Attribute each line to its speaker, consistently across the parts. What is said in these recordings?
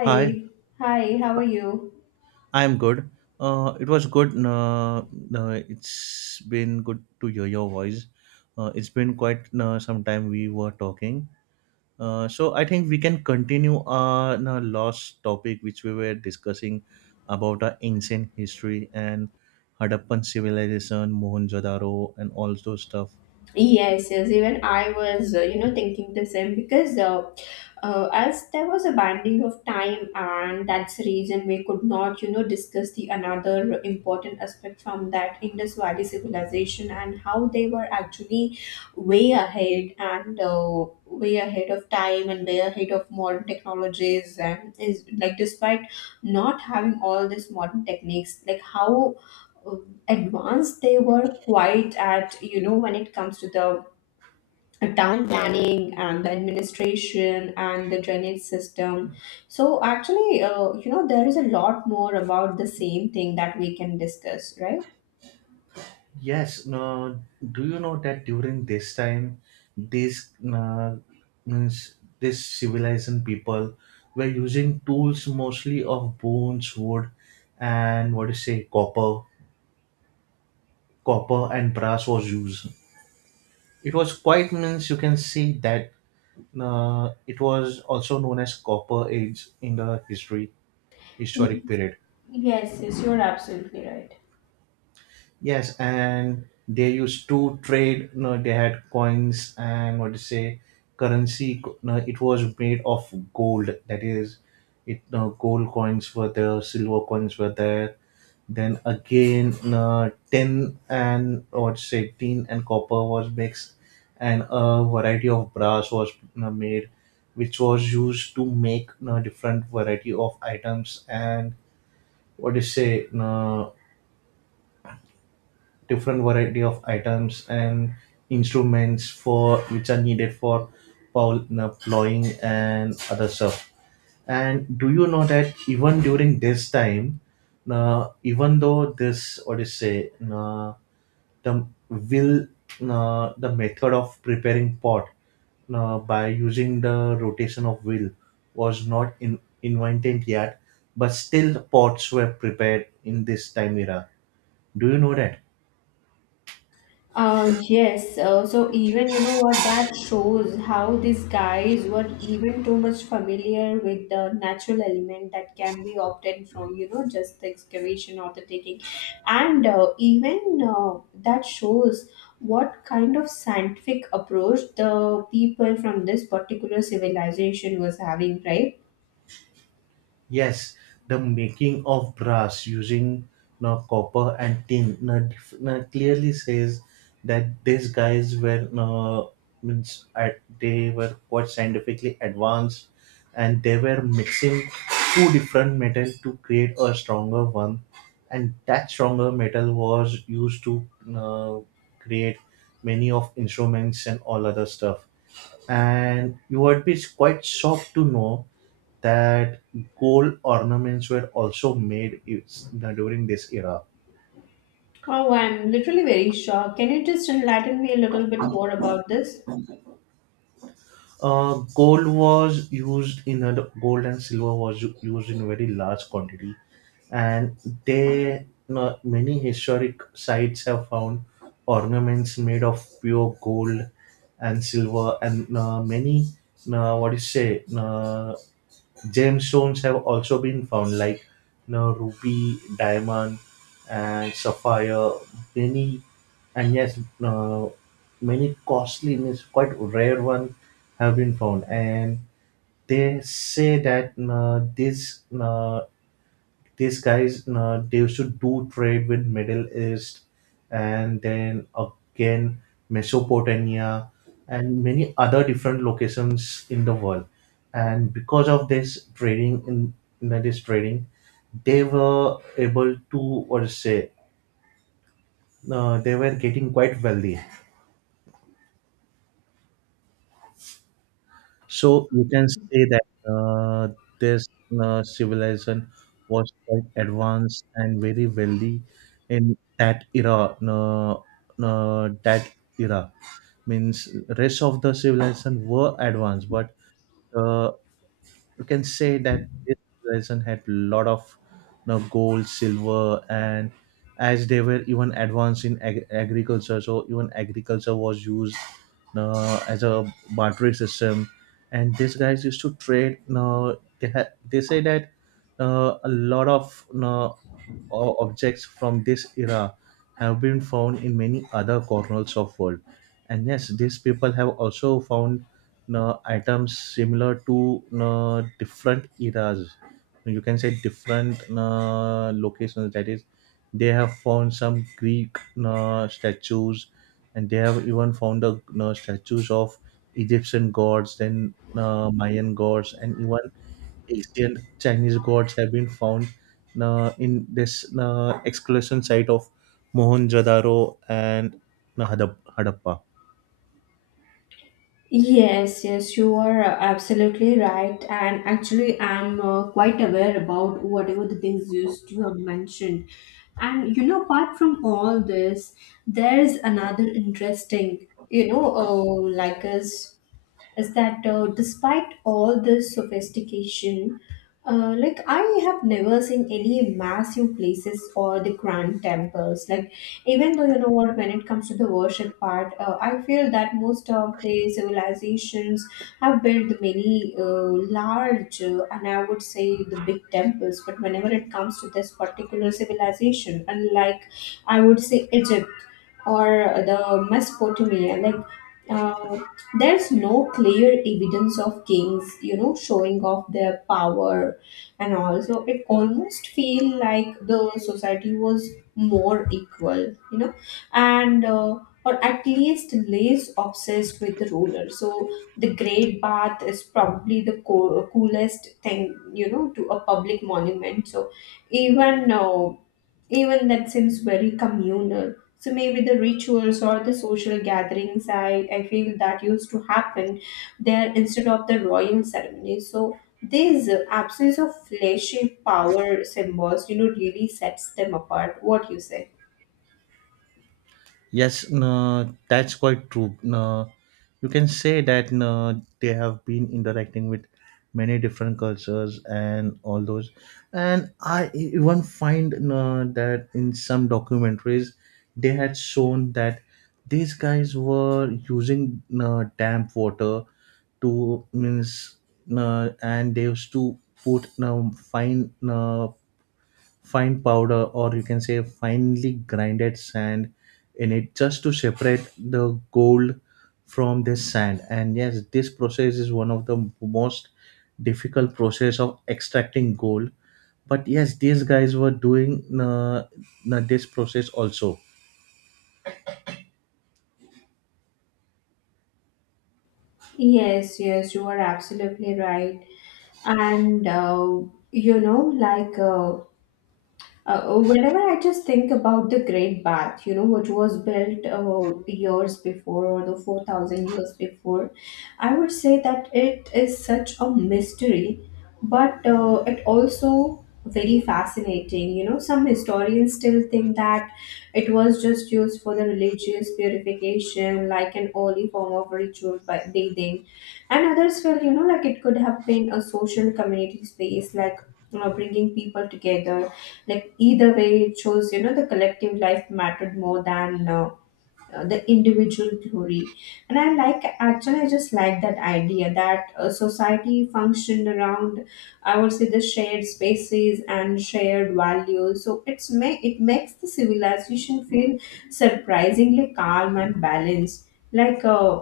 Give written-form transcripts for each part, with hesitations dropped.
Speaker 1: Hi,
Speaker 2: hi, how are you?
Speaker 1: I'm good. It was good. It's been good to hear your voice. It's been quite some time we were talking. So I think we can continue our last topic, which we were discussing about our ancient history and Harappan civilization, Mohenjo-daro, and all those stuff.
Speaker 2: Yes, yes, even I was, thinking the same because as there was a banding of time, and that's the reason we could not, discuss the another important aspect from that Indus Valley civilization, and how they were actually way ahead, and way ahead of time, and way ahead of modern technologies, and is like despite not having all these modern techniques, like how uh, advanced they were quite at when it comes to the town planning and the administration and the drainage system. So actually, there is a lot more about the same thing that we can discuss, right?
Speaker 1: Yes, no, do you know that during this time, these means this civilized people were using tools mostly of bones, wood, and what do you say, copper, copper, and brass was used. It was quite means you can see that it was also known as copper age in the history
Speaker 2: Y-
Speaker 1: historic period.
Speaker 2: Yes, yes, you're absolutely right.
Speaker 1: Yes, and they used to trade. You know, they had coins and what to say, currency. You know, it was made of gold. That is, it. You know, gold coins were there, silver coins were there. Then again, you know, tin and what to say, tin and copper was mixed, and a variety of brass was, you know, made, which was used to make, you know, different variety of items and what do you say, you different variety of items and instruments for which are needed for plowing and other stuff. And do you know that even during this time, even though this what is say, the will, the method of preparing pot by using the rotation of wheel was not invented yet, but still pots were prepared in this time era. Do you know that?
Speaker 2: Yes, so even what that shows, how these guys were even too much familiar with the natural element that can be obtained from just the excavation or the taking, and even that shows what kind of scientific approach the people from this particular civilization was having, right?
Speaker 1: Yes, the making of brass using no copper and tin no, no, clearly says that these guys were no, means at, they were quite scientifically advanced and they were mixing two different metals to create a stronger one and that stronger metal was used to uh, create many of instruments and all other stuff and you would be quite shocked to know that gold ornaments were also made during this era.
Speaker 2: Oh, I'm literally very shocked. Can you just enlighten me a little bit more about this?
Speaker 1: Gold was used in a, gold and silver was used in very large quantity, and they many historic sites have found ornaments made of pure gold and silver, and many what do you say gemstones have also been found, like you know, ruby, diamond, and sapphire. Many and yes, many costly means quite rare one have been found, and they say that these guys they used to do trade with Middle East and then again Mesopotamia and many other different locations in the world and because of this trading in this trading they were able to what to say, they were getting quite wealthy. So you can say that this civilization was quite advanced and very wealthy in that era. That era means rest of the civilization were advanced, but uh, you can say that this lesson had lot of, you know, gold, silver, and as they were even advanced in agriculture, so even agriculture was used as a bartering system. And these guys used to trade. They say that a lot of objects from this era have been found in many other corners of world. And yes, these people have also found, know, items similar to know, different eras. You can say different know, locations. That is, they have found some Greek know, statues, and they have even found the know, statues of Egyptian gods, then know, Mayan gods, and even ancient Chinese gods have been found know, in this know, excavation site of Mohenjo-daro and know, Hadappa.
Speaker 2: Yes, yes, you are absolutely right. And actually, I'm quite aware about whatever the things you have mentioned. And apart from all this, there's another interesting, like us is that despite all this sophistication, like I have never seen any massive places or the grand temples. Like even though you know what, when it comes to the worship part, I feel that most of the civilizations have built many large and I would say the big temples. But whenever it comes to this particular civilization, unlike I would say Egypt, or the Mesopotamia, like uh, there's no clear evidence of kings, showing off their power, and also it almost feel like the society was more equal, and or at least less obsessed with the ruler. So the Great Bath is probably the coolest thing, to a public monument. So even uh, even that seems very communal. So maybe the rituals or the social gatherings, I feel that used to happen there instead of the royal ceremony. So this absence of fleshy power symbols, really sets them apart. What you say?
Speaker 1: Yes, no, that's quite true. No, you can say that no, they have been interacting with many different cultures and all those. And I even find no, that in some documentaries, they had shown that these guys were using no, damp water to means no, and they used to put no fine no fine powder or you can say finely grinded sand in it just to separate the gold from this sand and yes this process is one of the most difficult process of extracting gold but yes these guys were doing this process also.
Speaker 2: Yes, yes, you are absolutely right. And you know, like uh, whenever I just think about the Great Bath, which was built years before, or the 4,000 years before, I would say that it is such a mystery, but it also very fascinating. Some historians still think that it was just used for the religious purification, like an early form of ritual by bathing, and others felt, like it could have been a social community space, like bringing people together, like either way it shows the collective life mattered more than the individual glory. And I like actually, I just like that idea that society functioned around, I would say, the shared spaces and shared values. So it makes the civilization feel surprisingly calm and balanced, like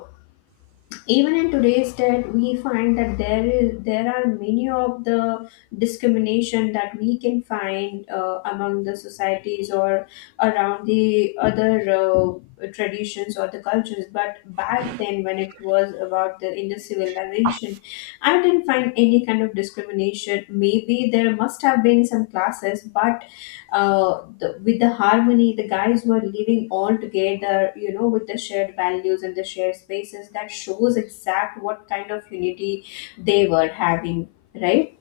Speaker 2: even in today's date we find that there are many of the discrimination that we can find among the societies, or around the other traditions or the cultures. But back then, when it was about the in civilization, I didn't find any kind of discrimination. Maybe there must have been some classes, but with the harmony the guys were living all together with the shared values and the shared spaces, that shows exact what kind of unity they were having, right?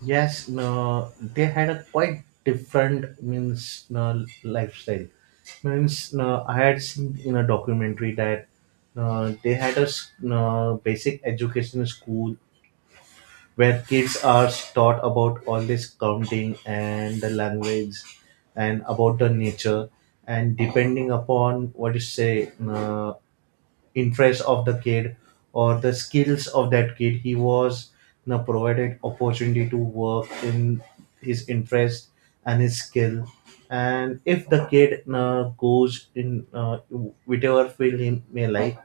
Speaker 1: Yes, no, they had a quite different means no, lifestyle. Means no, I had seen in a documentary that no. They had a no, basic education school where kids are taught about all this counting and the language and about the nature and depending upon what you say, interest of the kid or the skills of that kid, he was, you know, provided opportunity to work in his interest and his skill. And if the kid goes in whichever field he may like,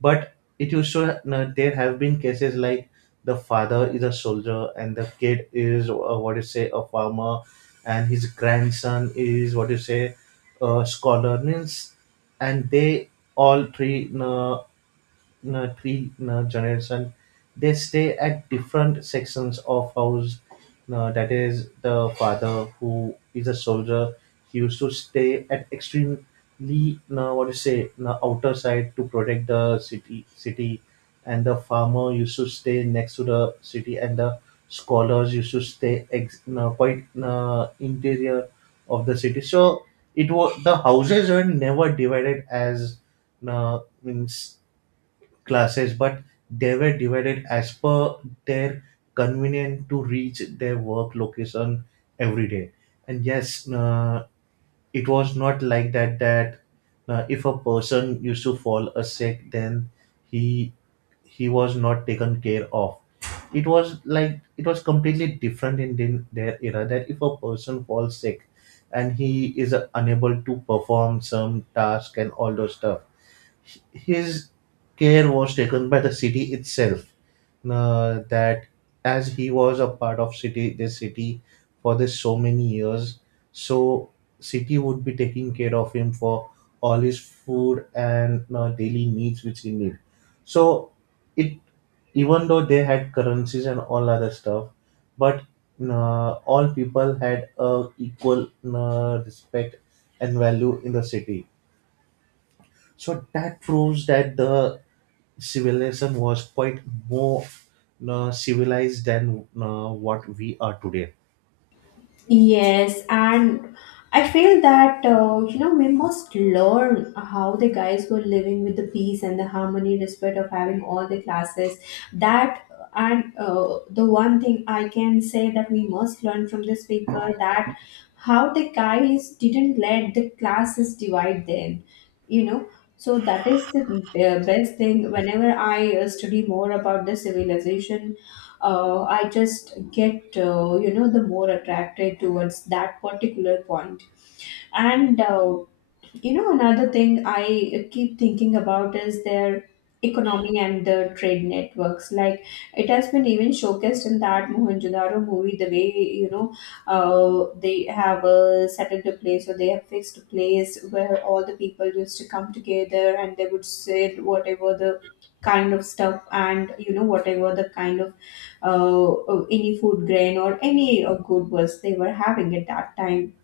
Speaker 1: but it used to there have been cases like the father is a soldier and the kid is, what you say, a farmer and his grandson is what you say a scholar means and they all three generation. They stay at different sections of house, that is, the father who is a soldier he used to stay at extremely, what do you say, outer side to protect the city and the farmer used to stay next to the city and the scholars used to stay quite interior of the city. So it was the houses were never divided as uh, means classes, but they were divided as per their convenience to reach their work location every day. And yes, it was not like that that if a person used to fall a sick then he he was not taken care of. It was like it was completely different in the- their era that if a person falls sick and he is unable to perform some task and all those stuff, his care was taken by the city itself, that as he was a part of city for this so many years, so city would be taking care of him for all his food and daily needs which he need. So it, even though they had currencies and all other stuff, but all people had a equal respect and value in the city, so that proves that the civilization was quite more civilized than what we are today.
Speaker 2: Yes, and I feel that we must learn how the guys were living with the peace and the harmony, despite of having all the classes. That and the one thing I can say that we must learn from these people, that how the guys didn't let the classes divide them. You know, so that is the best thing. Whenever I study more about the civilization, I just get the more attracted towards that particular point. And another thing I keep thinking about is their economy and the trade networks. Like it has been even showcased in that Mohenjo-daro movie, the way you know they have a settled place, or they have fixed place where all the people used to come together, and they would sell whatever the kind of stuff, and whatever the kind of any food grain or any good was they were having at that time.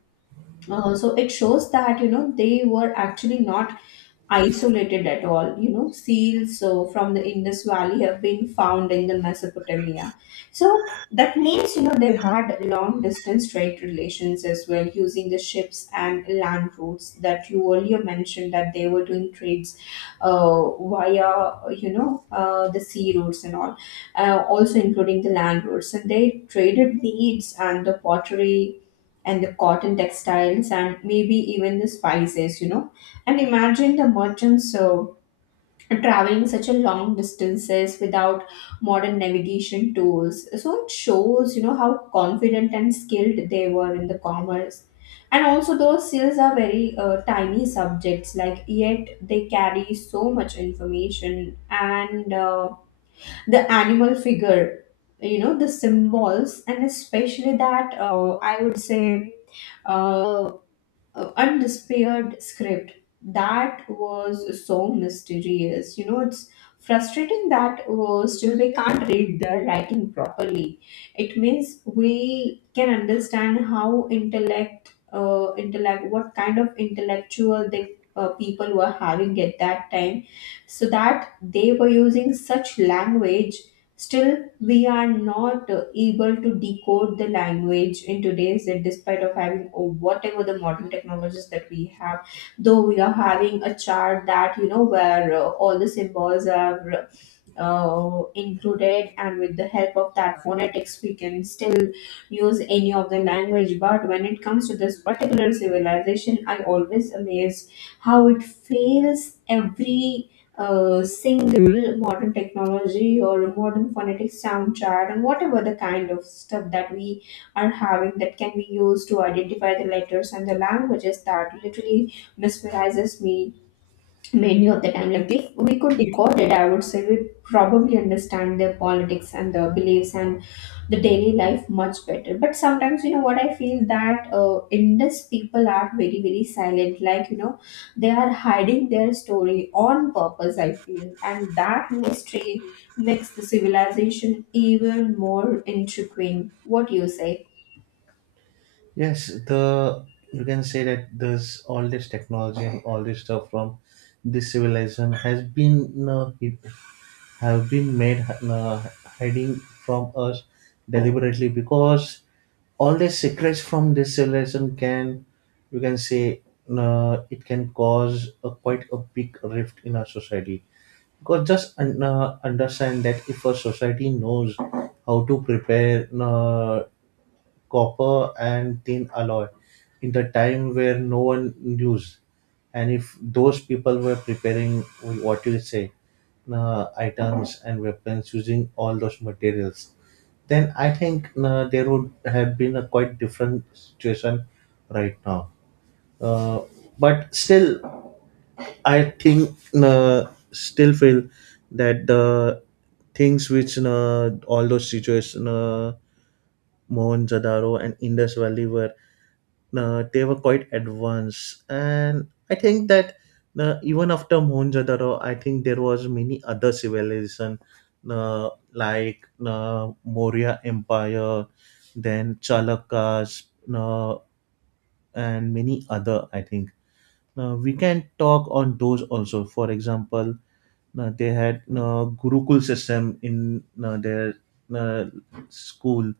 Speaker 2: So it shows that they were actually not isolated at all. Seals from the Indus Valley have been found in the Mesopotamia. So that means, they had long distance trade relations as well, using the ships and land routes that you earlier mentioned, that they were doing trades via, the sea routes and all, also including the land routes. And they traded beads and the pottery and the cotton textiles and maybe even the spices, and imagine the merchants traveling such a long distances without modern navigation tools. So it shows, how confident and skilled they were in the commerce. And also, those seals are very tiny subjects, like yet they carry so much information. And the animal figure, the symbols, and especially that I would say uh, undisappeared script that was so mysterious. It's frustrating that still we can't read the writing properly. It means we can understand how intellect, what kind of intellectual they people were having at that time, so that they were using such language. Still we are not able to decode the language in today's, despite of having or whatever the modern technologies that we have, though we are having a chart that where all the symbols are included, and with the help of that phonetics we can still use any of the language. But when it comes to this particular civilization, I always amazed how it fails every single modern technology, or a modern phonetic sound chart and whatever the kind of stuff that we are having that can be used to identify the letters and the languages, that literally mesmerizes me many of the time. Like if we could decode it, I would say we probably understand their politics and their beliefs and the daily life much better. But sometimes, what I feel that Indus people are very very silent. Like they are hiding their story on purpose, I feel, and that mystery makes the civilization even more intriguing. What do you say?
Speaker 1: Yes, the, you can say that there's all this technology and all this stuff from this civilization has been have been made hiding from us deliberately because all the secrets from this civilization can, you can say, it can cause a, quite a big rift in our society because just understand that if a society knows how to prepare copper and tin alloy in the time where no one used. And if those people were preparing what you say, items and weapons using all those materials, then I think there would have been a quite different situation right now. Uh, but still, I think still feel that the things which all those situations, Mohenjo-daro and Indus Valley were they were quite advanced. And I think that even after Mohenjo-daro I think there was many other civilization, like Maurya Empire, then Chalakas, uh, and many other. I think we can talk on those also. For example, they had gurukul system in their uh, school.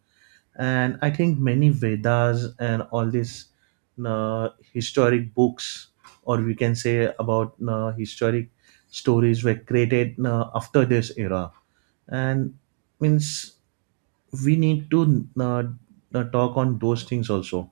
Speaker 1: And I think many Vedas and all these historic books or we can say about historic stories were created after this era. And means we need to talk on those things also.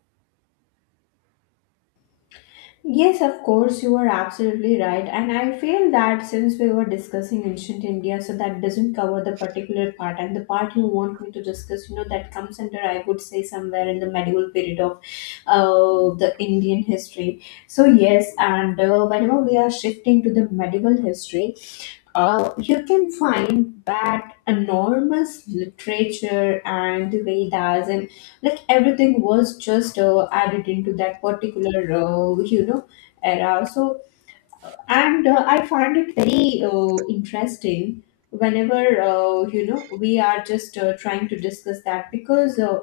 Speaker 2: Yes, of course, you are absolutely right. And I feel that since we were discussing ancient India, so that doesn't cover the particular part. And the part you want me to discuss, that comes under, I would say, somewhere in the medieval period of the Indian history. So, yes, and whenever we are shifting to the medieval history, you can find that enormous literature and the Vedas and like everything was just added into that particular era. So and I find it very interesting whenever we are just trying to discuss that, because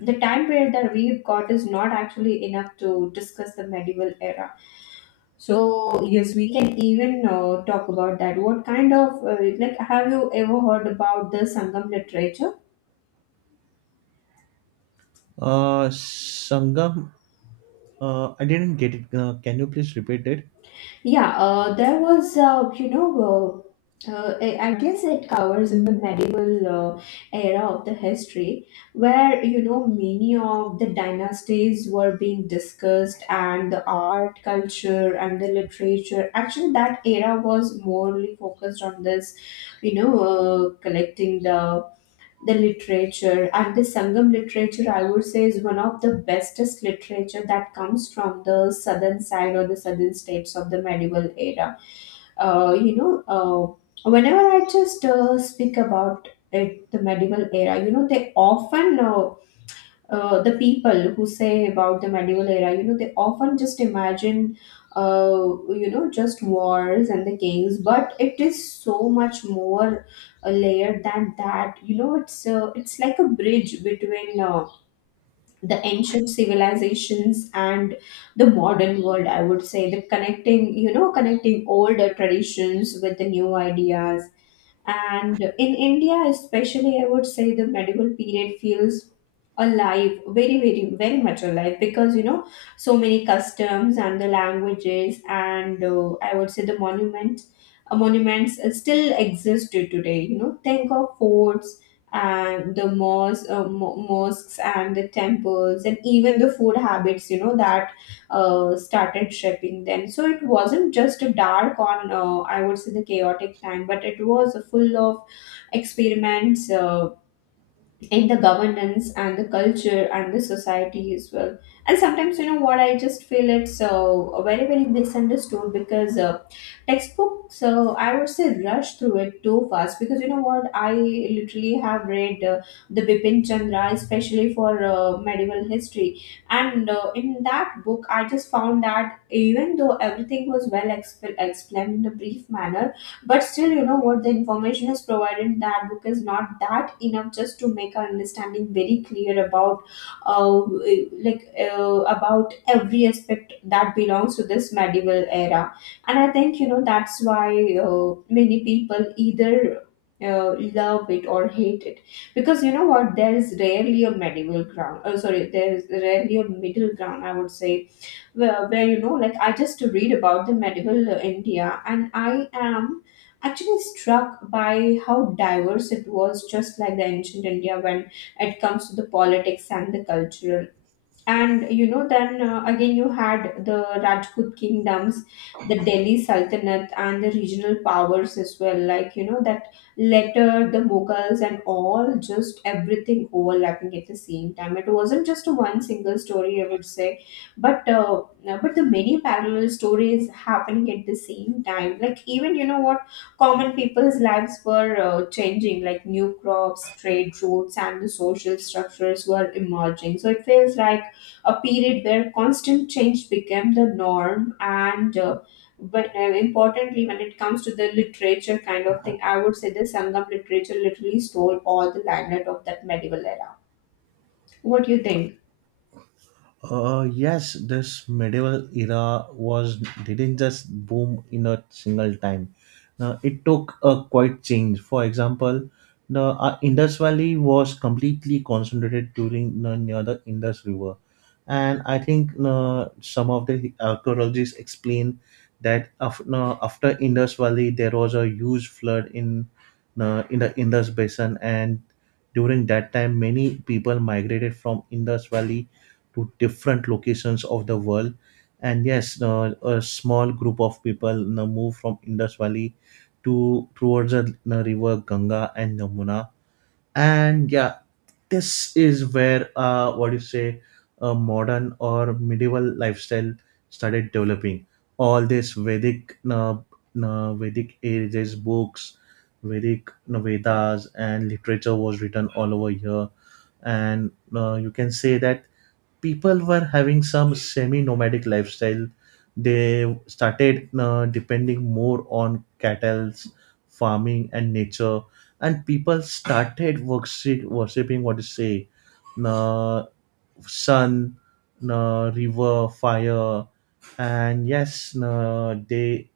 Speaker 2: the time period that we've got is not actually enough to discuss the medieval era. So yes, we can even talk about that. What kind of like have you ever heard about the Sangam literature?
Speaker 1: Sangam, I didn't get it. Can you please repeat it?
Speaker 2: Yeah, there was I guess it covers in the medieval era of the history, where many of the dynasties were being discussed, and the art, culture, and the literature. Actually, that era was morely focused on this, collecting the literature. And the sangam literature, I would say, is one of the bestest literature that comes from the southern side or the southern states of the medieval era. Whenever I just speak about it, the medieval era, the people who say about the medieval era, they often just imagine, just wars and the kings. But it is so much more layered than that. It's like a bridge between the ancient civilizations and the modern world. I would say the connecting older traditions with the new ideas. And in India, especially, I would say the medieval period feels alive, very much alive because you know so many customs and the languages and I would say the monuments still exist to today. You know, think of forts and the mosques and the temples and even the food habits, you know, that started shaping then. So it wasn't just a dark on, I would say, the chaotic time, but it was full of experiments in the governance and the culture and the society as well. And sometimes, you know what, I just feel it's very very misunderstood because textbooks, I would say, rush through it too fast, because you know what, I literally have read the Bipin Chandra, especially for medieval history. And in that book I just found that, even though everything was well explained in a brief manner, but still, you know what, the information is provided in that book is not that enough just to make our understanding very clear about, uh, like about every aspect that belongs to this medieval era. And I think, you know, that's why many people either. Love it or hate it, because you know what, there is rarely a medieval ground oh sorry there is rarely a middle ground, I would say. Where you know, like I just read about the medieval India and I am actually struck by how diverse it was, just like the ancient India, when it comes to the politics and the cultural. And you know, then again you had the Rajput kingdoms, the Delhi Sultanate, and the regional powers as well, like you know that later the Mughals and all, just everything overlapping at the same time. It wasn't just one single story, I would say, but the many parallel stories happening at the same time. Like, even you know what, common people's lives were changing, like new crops, trade routes, and the social structures were emerging. So it feels like a period where constant change became the norm. And uh, but uh, importantly, when it comes to the literature kind of thing, I would say the Sangam literature literally stole all the limelight of that medieval era. What do you think?
Speaker 1: Yes, this medieval era was didn't just boom in a single time. Now, it took a quite change. For example, the Indus Valley was completely concentrated during the near the Indus River, and I think some of the archaeologists explain that no, after Indus Valley there was a huge flood in the Indus Basin, and during that time many people migrated from Indus Valley to different locations of the world. And yes, a small group of people, you know, move from Indus Valley to towards the, you know, river Ganga and Yamuna. And yeah, this is where what do you say, a modern or medieval lifestyle started developing. All this Vedic ages books, Vedic Vedas and literature was written all over here. And you can say that people were having some semi-nomadic lifestyle. They started depending more on cattle, farming and nature, and people started worshipping, what to say, uh, sun, river, fire, and yes, they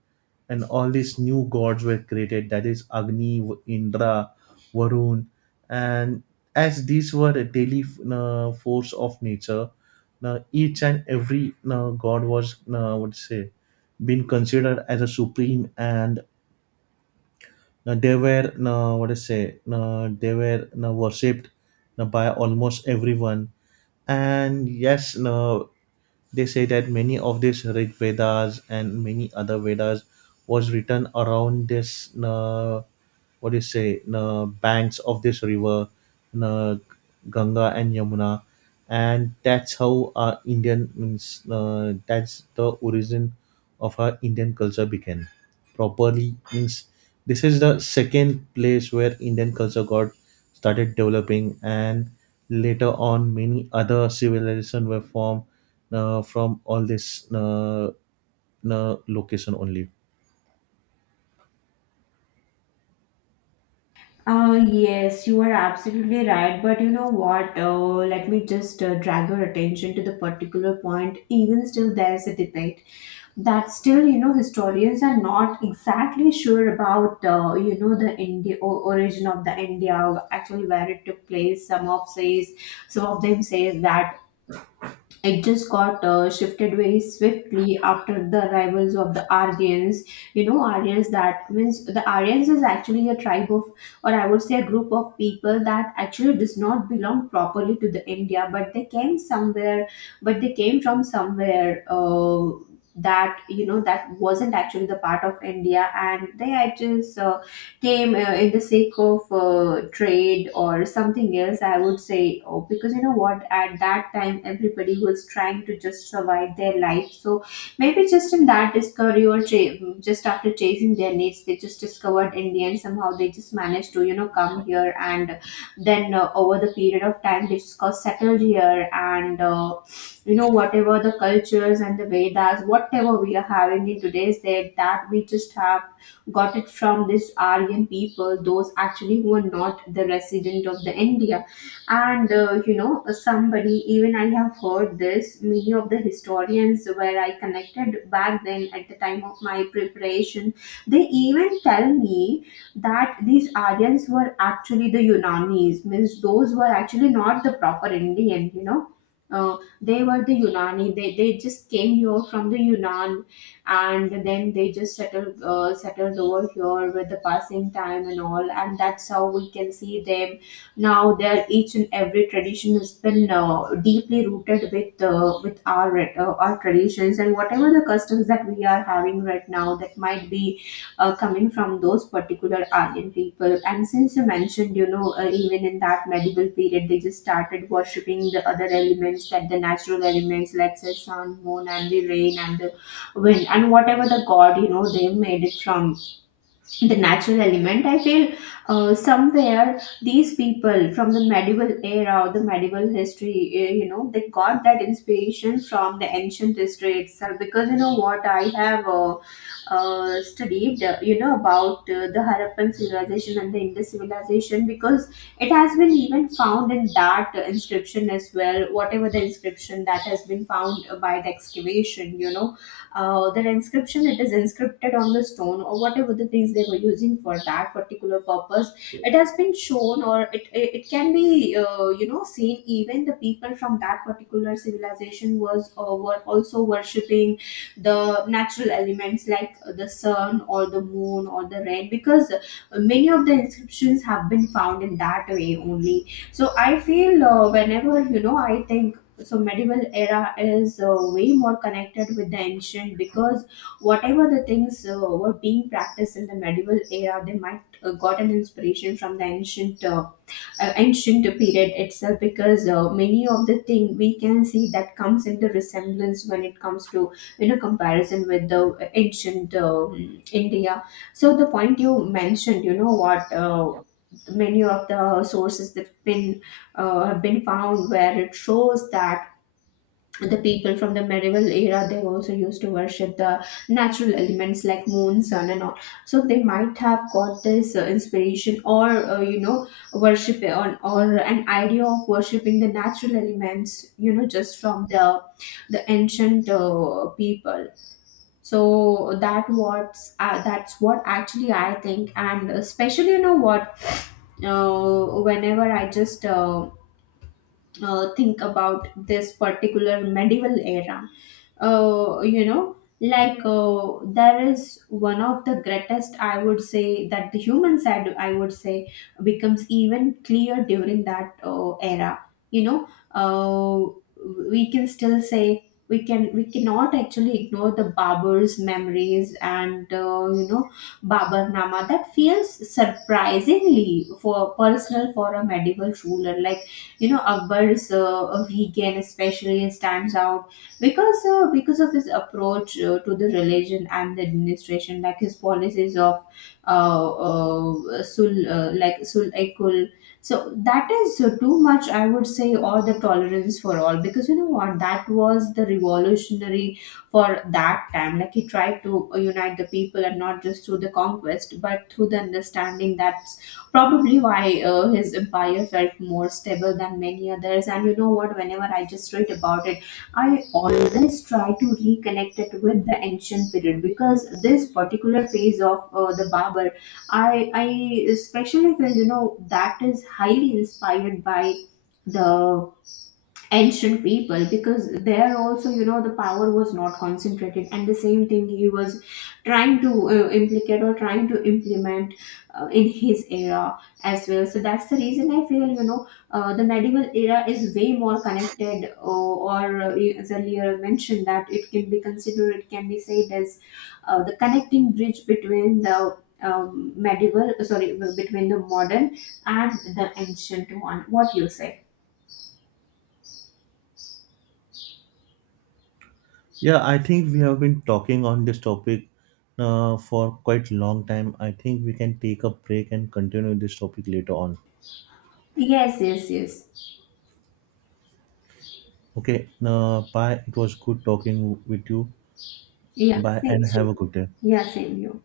Speaker 1: and all these new gods were created, that is Agni, Indra, Varun, and as these were a daily force of nature, each and every god was, what to say, been considered as a supreme, and they were what to say they were worshipped by almost everyone. And yes, they say that many of these Rig Vedas and many other Vedas was written around this what do you say, banks of this river, uh, Ganga and Yamuna, and that's how our Indian means, that's the origin of our Indian culture began. Properly means this is the second place where Indian culture got started developing, and later on many other civilization were formed from all this location only.
Speaker 2: Yes, you are absolutely right. But you know what? Let me just drag your attention to the particular point. Even still, there's a debate that still, you know, historians are not exactly sure about, you know, the India or origin of the India, or actually where it took place. Some of them says that it just got shifted very swiftly after the arrivals of the Aryans. You know, Aryans, that means the Aryans is actually a tribe of, or I would say a group of people that actually does not belong properly to the India, but they came from somewhere. That you know, that wasn't actually the part of India and they had just came in the sake of trade or something else, I would say. Oh, because you know what, at that time everybody was trying to just survive their life. So maybe just in that discovery or just after chasing their needs, they just discovered India and somehow they just managed to, you know, come here. And then over the period of time they just got settled here. And you know, whatever the cultures and the Vedas whatever we are having in today's day, that we just have got it from this Aryan people, those actually who are not the resident of the India. And you know, somebody, even I have heard this. Many of the historians where I connected back then at the time of my preparation, they even tell me that these Aryans were actually the Yunanis, means those were actually not the proper Indian. You know. Uh, they were the Unani. They just came here from the Yunnan and then they just settled over here with the passing time and all, and that's how we can see them now. Their each and every tradition has been deeply rooted with our traditions, and whatever the customs that we are having right now, that might be coming from those particular Aryan people. And since you mentioned, you know, even in that medieval period they just started worshipping the other elements, that the natural elements, let's say sun, moon, and the rain and the win, and whatever the god, you know, they made it from the natural element. I feel somewhere these people from the medieval era or the medieval history, you know, they got that inspiration from the ancient history itself, because you know what, I have studied you know, about the Harappan civilization and the Indus civilization, because it has been even found in that inscription as well. Whatever the inscription that has been found by the excavation, you know, their inscription, it is inscripted on the stone or whatever the things they were using for that particular purpose. It has been shown, or it can be you know, seen even the people from that particular civilization was were also worshipping the natural elements like the sun or the moon or the rain, because many of the inscriptions have been found in that way only. So I feel whenever, you know, I think so medieval era is way more connected with the ancient, because whatever the things were being practiced in the medieval era, they might got an inspiration from the ancient ancient period itself, because many of the thing we can see that comes into resemblance when it comes to, you know, comparison with the ancient India. So the point you mentioned, you know what, many of the sources that been have been found, where it shows that the people from the medieval era, they also used to worship the natural elements like moon, sun and all. So they might have got this inspiration or you know, worship on, or an idea of worshiping the natural elements, you know, just from the ancient people. So that what's that's what actually I think. And especially, you know what, whenever I just think about this particular medieval era, you know, like there is one of the greatest, I would say, that the human side, I would say, becomes even clear during that era. You know, we can still say, we cannot actually ignore the Barber's memories and you know, Babar Nama, that feels surprisingly for personal for a medieval ruler. Like, you know, Akbar's vegan especially stands out because of his approach to the religion and the administration, like his policies of sul ekul. So that is too much, I would say, or the tolerance for all, because you know what, that was the revolutionary for that time. Like, he tried to unite the people, and not just through the conquest but through the understanding. That's probably why his empire felt more stable than many others. And you know what, whenever I just read about it, I always try to reconnect it with the ancient period, because this particular phase of the Babur, I especially feel, you know, that is highly inspired by the ancient people, because there also, you know, the power was not concentrated, and the same thing he was trying to implicate or trying to implement in his era as well. So that's the reason I feel, you know, the medieval era is way more connected, or as earlier mentioned, that it can be considered, it can be said as the connecting bridge between the modern and the ancient one. What you say?
Speaker 1: Yeah, I think we have been talking on this topic for quite long time. I think we can take a break and continue this topic later on.
Speaker 2: Yes, yes, yes.
Speaker 1: Okay, bye. It was good talking with you.
Speaker 2: Yeah,
Speaker 1: Bye
Speaker 2: same,
Speaker 1: and have a
Speaker 2: same.
Speaker 1: good day.
Speaker 2: Yeah, same. Yeah.